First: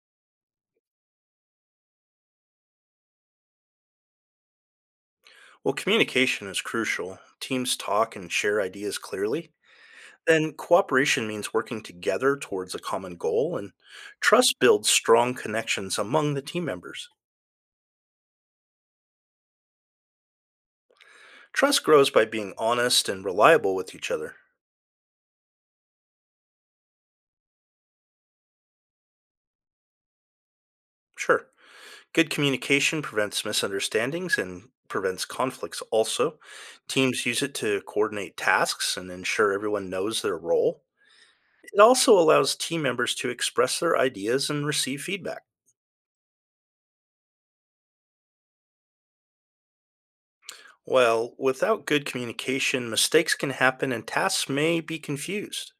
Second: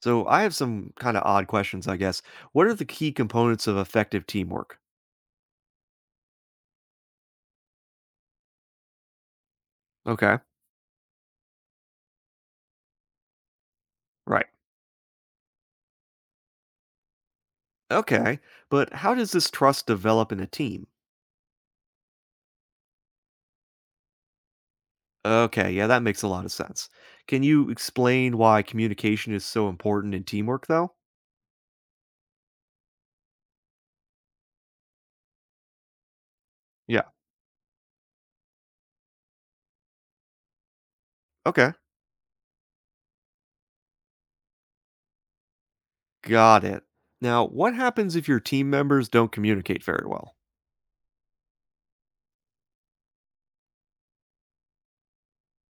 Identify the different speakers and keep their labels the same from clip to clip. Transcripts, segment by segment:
Speaker 1: So I have some kind of odd questions, I guess. What are the key components of effective teamwork?
Speaker 2: While communication is crucial, teams talk and share ideas clearly.
Speaker 1: Okay,
Speaker 2: Then cooperation means working together towards a common goal, and
Speaker 1: right.
Speaker 2: trust builds strong connections among the team members.
Speaker 1: Okay, but how does this trust develop in a team?
Speaker 2: Trust grows by being honest and reliable with each other.
Speaker 1: Okay, yeah, that makes a lot of sense. Can you explain why communication is so important in teamwork, though?
Speaker 2: Sure, good communication prevents misunderstandings and prevents conflicts also.
Speaker 1: Yeah.
Speaker 2: Teams use it to coordinate tasks and ensure everyone knows their role.
Speaker 1: Okay,
Speaker 2: It also allows team members to express their ideas and receive feedback.
Speaker 1: got it. Now, what happens if your team members don't communicate very well?
Speaker 2: Well, without good communication, mistakes can happen and tasks may be confused.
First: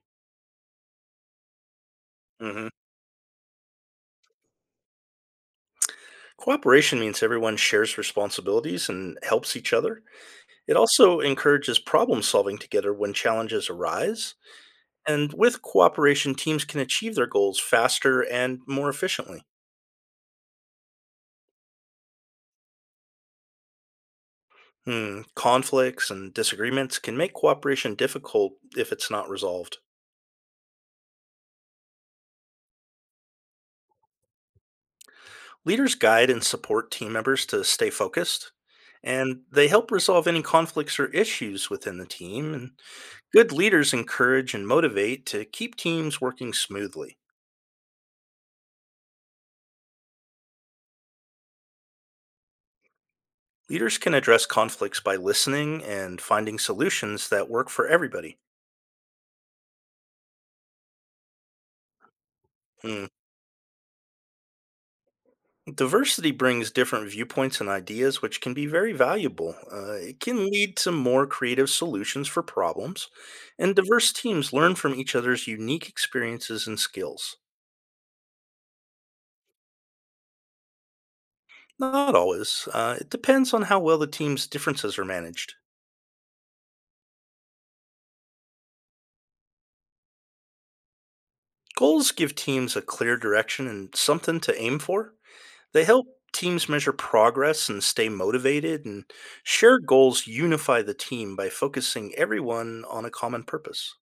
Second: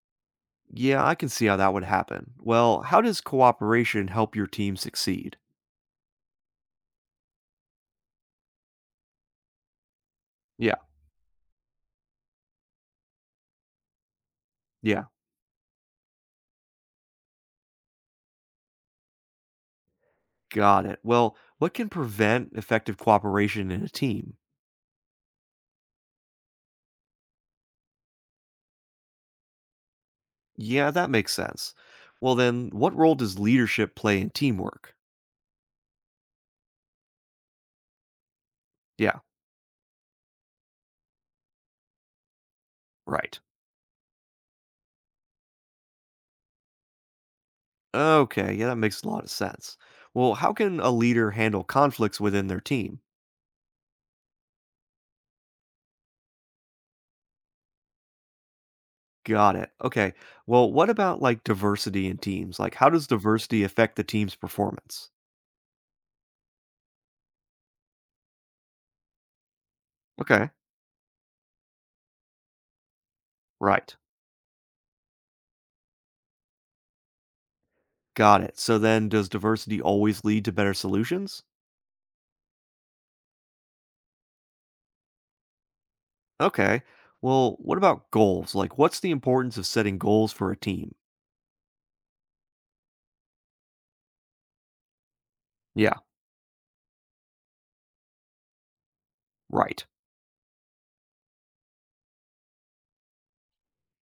Speaker 1: Yeah, I can see how that would happen.
Speaker 2: Mhm.
Speaker 1: Well, how does cooperation help your team succeed?
Speaker 2: Cooperation means everyone shares responsibilities and helps each other.
Speaker 1: Yeah.
Speaker 2: It also encourages problem solving together when challenges arise.
Speaker 1: Yeah.
Speaker 2: And with cooperation, teams can achieve their goals faster and more efficiently.
Speaker 1: Got it. Well, what can prevent effective cooperation in a team?
Speaker 2: Hmm. Conflicts and disagreements can make cooperation difficult if it's not resolved.
Speaker 1: Yeah, that makes sense. Well, then, what role does leadership play in teamwork?
Speaker 2: Leaders guide and support team members to stay focused,
Speaker 1: Yeah,
Speaker 2: and they help resolve any conflicts or issues within the team. And
Speaker 1: right.
Speaker 2: good leaders encourage and motivate to keep teams working smoothly.
Speaker 1: Okay, yeah, that makes a lot of sense. Well, how can a leader handle conflicts within their team?
Speaker 2: Leaders can address conflicts by listening and finding solutions that work for everybody.
Speaker 1: Got it. Okay. Well, what about like diversity in teams? Like, how does
Speaker 2: Mm.
Speaker 1: diversity affect the team's performance?
Speaker 2: Diversity brings different viewpoints and ideas, which can be very valuable. It can
Speaker 1: Okay,
Speaker 2: lead to more creative solutions for problems, and
Speaker 1: right.
Speaker 2: diverse teams learn from each other's unique experiences and skills.
Speaker 1: Got it. So then, does diversity always lead to better solutions?
Speaker 2: Not always. It depends on how well the team's differences are managed.
Speaker 1: Okay. Well, what about goals? Like, what's the importance of setting goals for a team?
Speaker 2: Goals give teams a clear direction and something to aim for. They
Speaker 1: Yeah,
Speaker 2: help teams measure progress and stay motivated, and
Speaker 1: right.
Speaker 2: shared goals unify the team by focusing everyone on a common purpose.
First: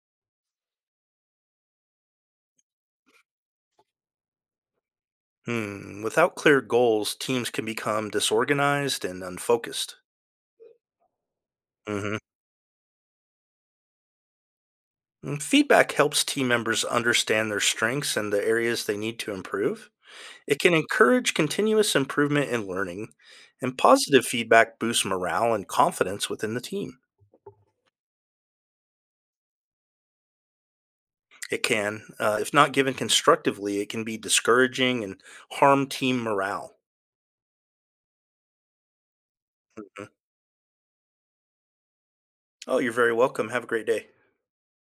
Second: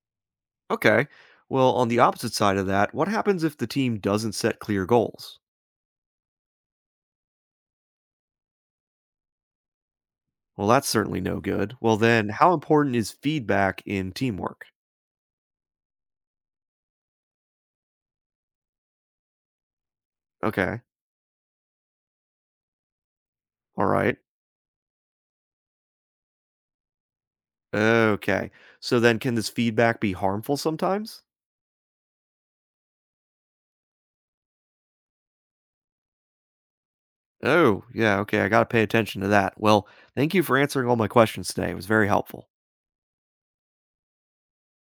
Speaker 1: Okay. Well, on the opposite side of that, what happens if the team doesn't set clear goals?
Speaker 2: Hmm. Without clear goals, teams can become disorganized and unfocused.
Speaker 1: Well, that's certainly no good. Well,
Speaker 2: Hmm.
Speaker 1: then, how important is feedback in teamwork?
Speaker 2: Feedback helps team members understand their strengths and the areas they need to improve. It can
Speaker 1: Okay.
Speaker 2: encourage continuous improvement in learning, and
Speaker 1: All right.
Speaker 2: positive feedback boosts morale and confidence within the team.
Speaker 1: Okay. So then, can this feedback be harmful sometimes?
Speaker 2: It can, if not given constructively, it can be discouraging and harm team morale.
Speaker 1: Oh, yeah. Okay. I got to pay attention to that. Well,
Speaker 2: Mhm.
Speaker 1: thank you for answering all my questions today. It was very helpful.
Speaker 2: Oh, you're very welcome. Have a great day.